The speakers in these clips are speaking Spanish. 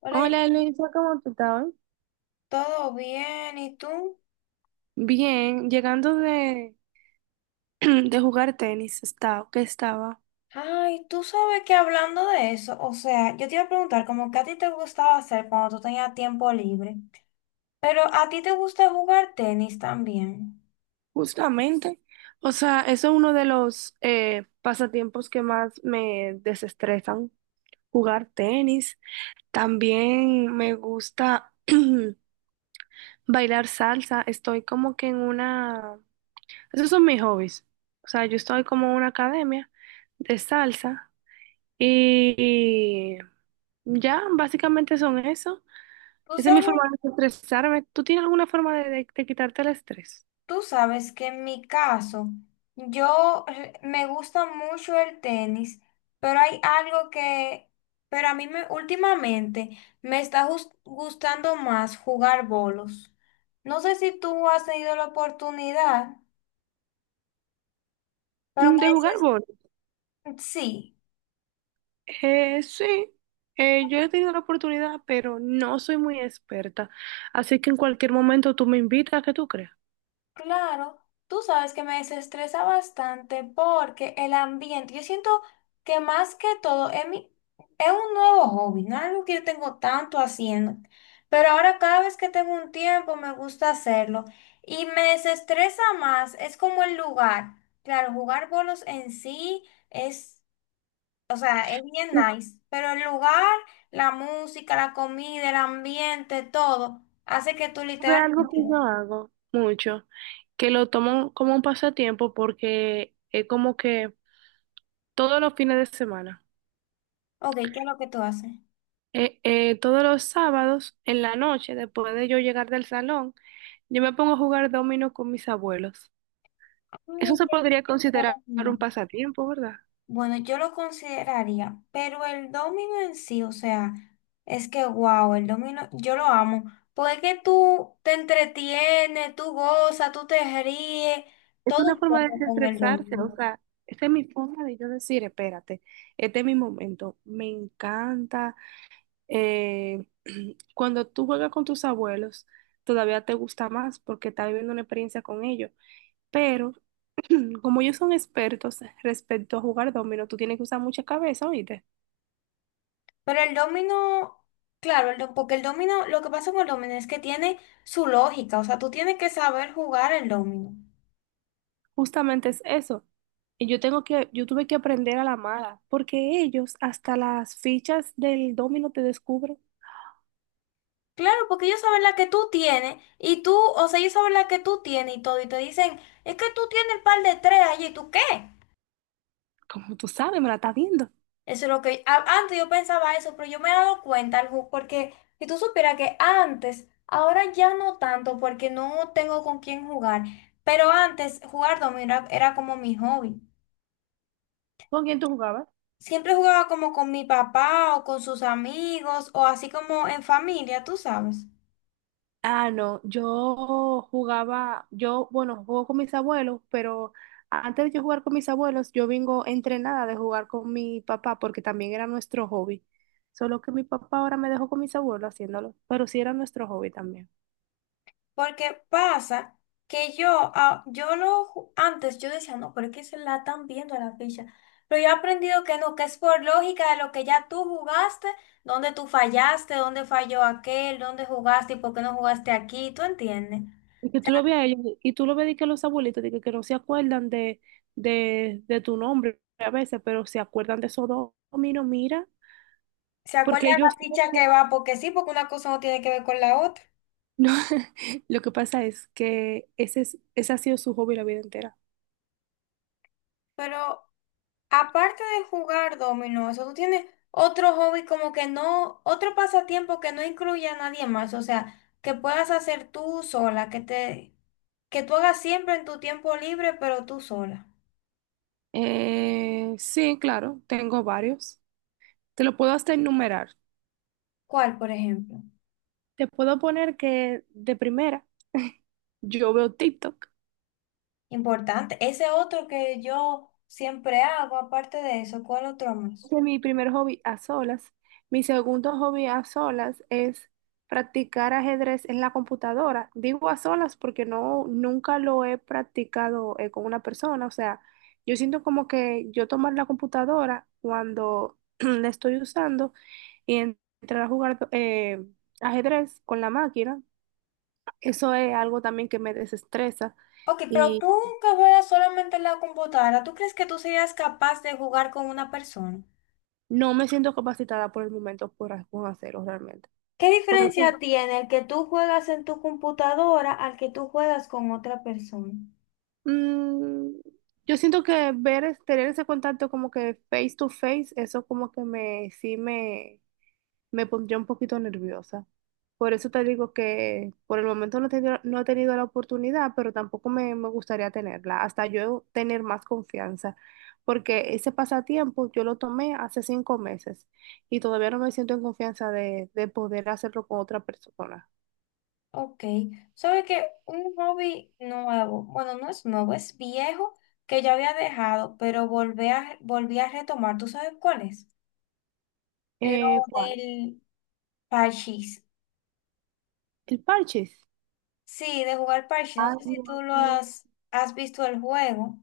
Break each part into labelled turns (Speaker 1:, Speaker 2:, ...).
Speaker 1: Hola,
Speaker 2: Hola Luisa, ¿cómo tú estás?
Speaker 1: ¿todo bien? ¿Y tú?
Speaker 2: Bien, llegando de jugar tenis,
Speaker 1: Ay, tú sabes que hablando de eso, o sea, yo te iba a preguntar como que a ti te gustaba hacer cuando tú tenías tiempo libre, pero a ti te gusta jugar tenis también.
Speaker 2: justamente. O sea, eso es uno de los pasatiempos que más me desestresan, jugar tenis. También me gusta bailar salsa, estoy como que en una... Esos son mis hobbies. O sea, yo estoy como en una academia de salsa y ya, básicamente son eso.
Speaker 1: Tú
Speaker 2: Esa es mi
Speaker 1: sabes,
Speaker 2: forma de estresarme. ¿Tú tienes alguna forma de quitarte el estrés?
Speaker 1: tú sabes que en mi caso, yo me gusta mucho el tenis, pero hay algo que, pero a mí me, últimamente me está gustando más jugar bolos. No sé si tú has tenido la oportunidad. Pero
Speaker 2: Mm,
Speaker 1: me
Speaker 2: ¿de jugar
Speaker 1: dices
Speaker 2: bol?
Speaker 1: sí,
Speaker 2: Sí, yo he tenido la oportunidad, pero no soy muy experta. Así que en cualquier momento tú me invitas, ¿qué tú crees?
Speaker 1: claro. Tú sabes que me desestresa bastante porque el ambiente, yo siento que más que todo es mi, es un nuevo hobby, no es algo que yo tengo tanto haciendo, pero ahora cada vez que tengo un tiempo me gusta hacerlo y me desestresa más, es como el lugar. Claro, jugar bolos en sí es, o sea, es bien
Speaker 2: Tú
Speaker 1: nice, pero el lugar, la música, la comida, el ambiente, todo, hace que tú
Speaker 2: sabes algo
Speaker 1: literalmente.
Speaker 2: que yo hago mucho, que lo tomo como un pasatiempo porque es como que todos los fines de semana,
Speaker 1: Ok, ¿qué es lo que tú haces?
Speaker 2: todos los sábados en la noche, después de yo llegar del salón, yo me pongo a jugar dominó con mis abuelos. Eso
Speaker 1: Ay,
Speaker 2: se podría
Speaker 1: el
Speaker 2: considerar un
Speaker 1: domino.
Speaker 2: pasatiempo, ¿verdad?
Speaker 1: Bueno, yo lo consideraría, pero el domino en sí, o sea, es que wow, el domino, yo lo amo, porque es que tú te entretienes, tú gozas, tú te ríes,
Speaker 2: Es
Speaker 1: todo
Speaker 2: una
Speaker 1: un
Speaker 2: forma de
Speaker 1: poco con el
Speaker 2: desestresarse, o
Speaker 1: domino.
Speaker 2: sea, esta es mi forma de yo decir, espérate, este es mi momento. Me encanta. eh, Cuando tú juegas con tus abuelos, todavía te gusta más porque estás viviendo una experiencia con ellos. Pero como ellos son expertos respecto a jugar dominó, tú tienes que usar mucha cabeza, ¿oíste?
Speaker 1: Pero el domino, claro, porque el domino, lo que pasa con el domino es que tiene su lógica, o sea, tú tienes que saber jugar el domino.
Speaker 2: Justamente es eso. Yo tuve que aprender a la mala, porque ellos hasta las fichas del dominó te descubren.
Speaker 1: Claro, porque ellos saben la que tú tienes y tú, o sea, ellos saben la que tú tienes y todo y te dicen, es que tú tienes el par de tres allí, ¿y tú qué?
Speaker 2: Como tú sabes, me la estás viendo.
Speaker 1: Eso es lo que antes yo pensaba eso, pero yo me he dado cuenta, Arju, porque si tú supieras que antes, ahora ya no tanto porque no tengo con quién jugar, pero antes jugar dominó era, era como mi hobby.
Speaker 2: ¿Con quién tú jugabas?
Speaker 1: Siempre jugaba como con mi papá o con sus amigos o así como en familia, tú sabes.
Speaker 2: Ah, no, bueno, juego con mis abuelos, pero antes de yo jugar con mis abuelos, yo vengo entrenada de jugar con mi papá, porque también era nuestro hobby. Solo que mi papá ahora me dejó con mis abuelos haciéndolo, pero sí era nuestro hobby también.
Speaker 1: Porque pasa que yo, ah, yo lo, antes yo decía, no, pero es que se la están viendo a la ficha. Pero yo he aprendido que no, que es por lógica de lo que ya tú jugaste, dónde tú fallaste, dónde falló aquel, dónde jugaste y por qué no jugaste aquí, ¿tú entiendes?
Speaker 2: Y que tú lo veas a ellos, y tú lo ves de que los abuelitos, que no se acuerdan de tu nombre a veces, pero se acuerdan de esos dos dominos, mira,
Speaker 1: ¿Se acuerda
Speaker 2: porque
Speaker 1: de la
Speaker 2: ellos
Speaker 1: ficha que va? Porque sí, porque una cosa no tiene que ver con la otra.
Speaker 2: no, lo que pasa es que ese ha sido su hobby la vida entera.
Speaker 1: Pero aparte de jugar dominó, eso tú tienes otro hobby como que no, otro pasatiempo que no incluya a nadie más, o sea, que puedas hacer tú sola, que te, que tú hagas siempre en tu tiempo libre, pero tú sola.
Speaker 2: Sí, claro, tengo varios. Te lo puedo hasta enumerar.
Speaker 1: ¿Cuál, por ejemplo?
Speaker 2: Te puedo poner que de primera yo veo TikTok.
Speaker 1: Importante. Ese otro que yo siempre hago, aparte de eso, ¿cuál otro más?
Speaker 2: Ese es mi primer hobby a solas. Mi segundo hobby a solas es practicar ajedrez en la computadora. Digo a solas porque no, nunca lo he practicado con una persona. O sea, yo siento como que yo tomar la computadora cuando la estoy usando y entrar a jugar ajedrez con la máquina, eso es algo también que me desestresa,
Speaker 1: Ok, pero
Speaker 2: y
Speaker 1: tú que juegas solamente en la computadora, ¿tú crees que tú serías capaz de jugar con una persona?
Speaker 2: no me siento capacitada por el momento por hacerlo realmente.
Speaker 1: ¿Qué diferencia tiene el que tú juegas en tu computadora al que tú juegas con otra persona?
Speaker 2: Mm, yo siento que tener ese contacto como que face to face, eso como que sí me pondría un poquito nerviosa. Por eso te digo que por el momento no he tenido la oportunidad, pero tampoco me, me gustaría tenerla, hasta yo tener más confianza, porque ese pasatiempo yo lo tomé hace 5 meses y todavía no me siento en confianza de poder hacerlo con otra persona.
Speaker 1: Ok, sabe que un hobby nuevo, bueno, no es nuevo, es viejo que ya había dejado, pero volví a retomar. ¿Tú sabes cuál es? Lo
Speaker 2: ¿Cuál?
Speaker 1: del parchís.
Speaker 2: El parches.
Speaker 1: Sí, de jugar parchís. No
Speaker 2: Ay,
Speaker 1: sé si tú
Speaker 2: Dios mío.
Speaker 1: has visto el juego.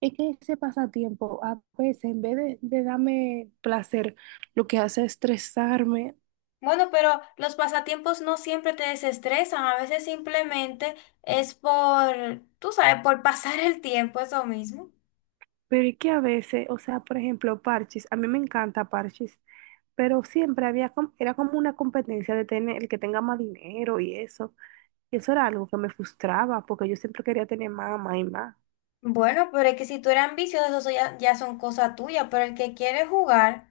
Speaker 2: Es que ese pasatiempo a veces en vez de darme placer, lo que hace es estresarme,
Speaker 1: Bueno, pero los pasatiempos no siempre te desestresan, a veces simplemente es por, tú sabes, por pasar el tiempo, eso mismo.
Speaker 2: pero es que a veces, o sea, por ejemplo, parches, a mí me encanta parches, pero era como una competencia de tener el que tenga más dinero y eso era algo que me frustraba porque yo siempre quería tener más, más y más.
Speaker 1: Bueno, pero es que si tú eres ambicioso, eso ya son cosas tuyas, pero el que quiere jugar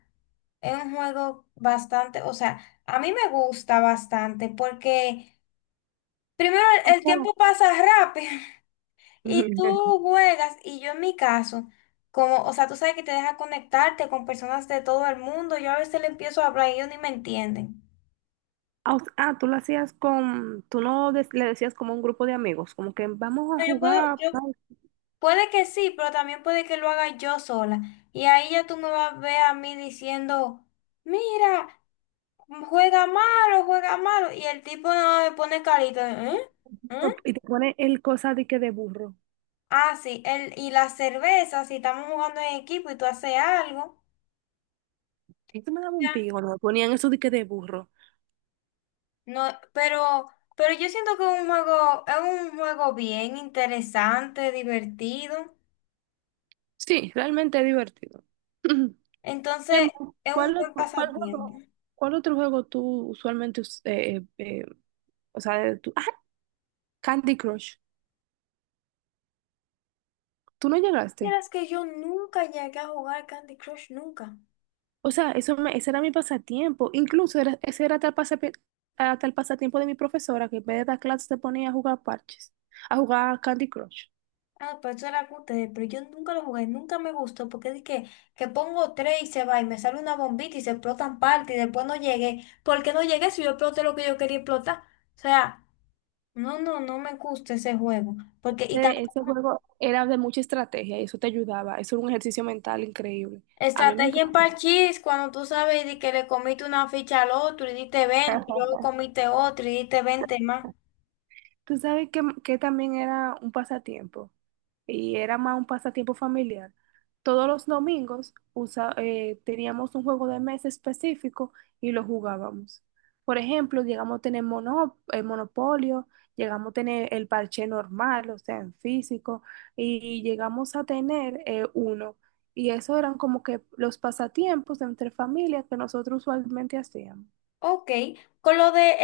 Speaker 1: es un juego bastante, o sea, a mí me gusta bastante porque primero
Speaker 2: O
Speaker 1: el
Speaker 2: sea,
Speaker 1: tiempo pasa rápido y tú juegas y yo en mi caso, como, o sea, tú sabes que te deja conectarte con personas de todo el mundo, yo a veces le empiezo a hablar y ellos ni me entienden.
Speaker 2: Tú lo hacías con, tú no des- le decías como a un grupo de amigos, como que vamos a
Speaker 1: No, yo puedo,
Speaker 2: jugar,
Speaker 1: yo
Speaker 2: tal,
Speaker 1: puede que sí, pero también puede que lo haga yo sola. Y ahí ya tú me vas a ver a mí diciendo, mira, juega malo, juega malo. Y el tipo no me pone carita. ¿Eh? ¿Eh?
Speaker 2: y te pone el cosa de que de burro.
Speaker 1: Ah, sí, el, y la cerveza, si estamos jugando en equipo y tú haces algo.
Speaker 2: Esto me daba un
Speaker 1: Ya.
Speaker 2: pico cuando me ponían esos diques de burro.
Speaker 1: No, pero yo siento que es un juego bien interesante, divertido.
Speaker 2: Sí, realmente es divertido.
Speaker 1: Entonces,
Speaker 2: Em,
Speaker 1: es un
Speaker 2: ¿cuál
Speaker 1: buen
Speaker 2: otro, cuál
Speaker 1: pasatiempo.
Speaker 2: juego, cuál otro juego tú o sea, Candy Crush, tú no llegaste.
Speaker 1: Vieras que yo nunca llegué a jugar Candy Crush, nunca.
Speaker 2: O sea, ese era mi pasatiempo. Ese era tal pasatiempo de mi profesora que en vez de dar clases se ponía a jugar parches, a jugar Candy Crush.
Speaker 1: Ah, pues eso era que ustedes, pero yo nunca lo jugué, nunca me gustó, porque dije que pongo tres y se va y me sale una bombita y se explotan parte y después no llegué. ¿Por qué no llegué si yo exploté lo que yo quería explotar? O sea, no, no, no me gusta ese juego. Porque, y también,
Speaker 2: Ese juego era de mucha estrategia y eso te ayudaba. Eso era un ejercicio mental increíble. A mí me
Speaker 1: estrategia en
Speaker 2: encantó.
Speaker 1: parchís, cuando tú sabes di que le comiste una ficha al otro y diste 20, y luego comiste otro y diste 20 más.
Speaker 2: Tú sabes que también era un pasatiempo y era más un pasatiempo familiar. Todos los domingos teníamos un juego de mesa específico y lo jugábamos. Por ejemplo, llegamos a tener Monopolio, llegamos a tener el parche normal, o sea, en físico, y llegamos a tener uno. Y eso eran como que los pasatiempos entre familias que nosotros usualmente hacíamos.
Speaker 1: Ok, con lo de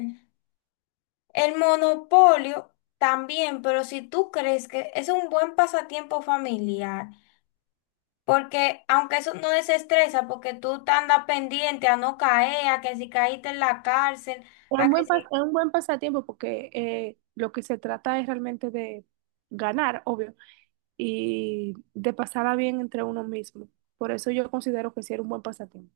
Speaker 1: el... El monopolio también, pero si tú crees que es un buen pasatiempo familiar, porque aunque eso no desestresa, porque tú te andas pendiente a no caer, a que si caíste en la cárcel,
Speaker 2: Es
Speaker 1: a
Speaker 2: un
Speaker 1: que si...
Speaker 2: es un buen pasatiempo porque lo que se trata es realmente de ganar, obvio, y de pasarla bien entre uno mismo. Por eso yo considero que sí era un buen pasatiempo.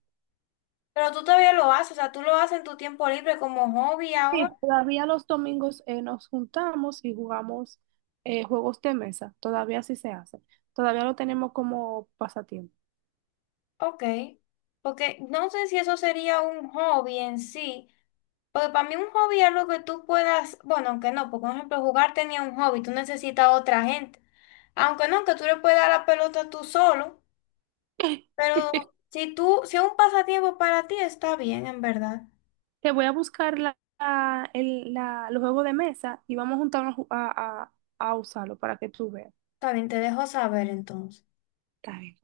Speaker 1: Pero tú todavía lo haces, o sea, tú lo haces en tu tiempo libre como hobby
Speaker 2: Sí,
Speaker 1: ahora,
Speaker 2: todavía los domingos nos juntamos y jugamos juegos de mesa. Todavía sí se hace. Todavía lo tenemos como pasatiempo.
Speaker 1: ok. Porque no sé si eso sería un hobby en sí. Porque para mí un hobby es lo que tú puedas, bueno, aunque no, porque por ejemplo jugar tenía un hobby, tú necesitas a otra gente. Aunque no, que tú le puedes dar la pelota tú solo, pero si tú, si es un pasatiempo para ti, está bien, en verdad.
Speaker 2: Te voy a buscar los juegos de mesa y vamos a juntarnos a usarlo para que tú veas.
Speaker 1: Está bien, te dejo saber entonces.
Speaker 2: Está bien.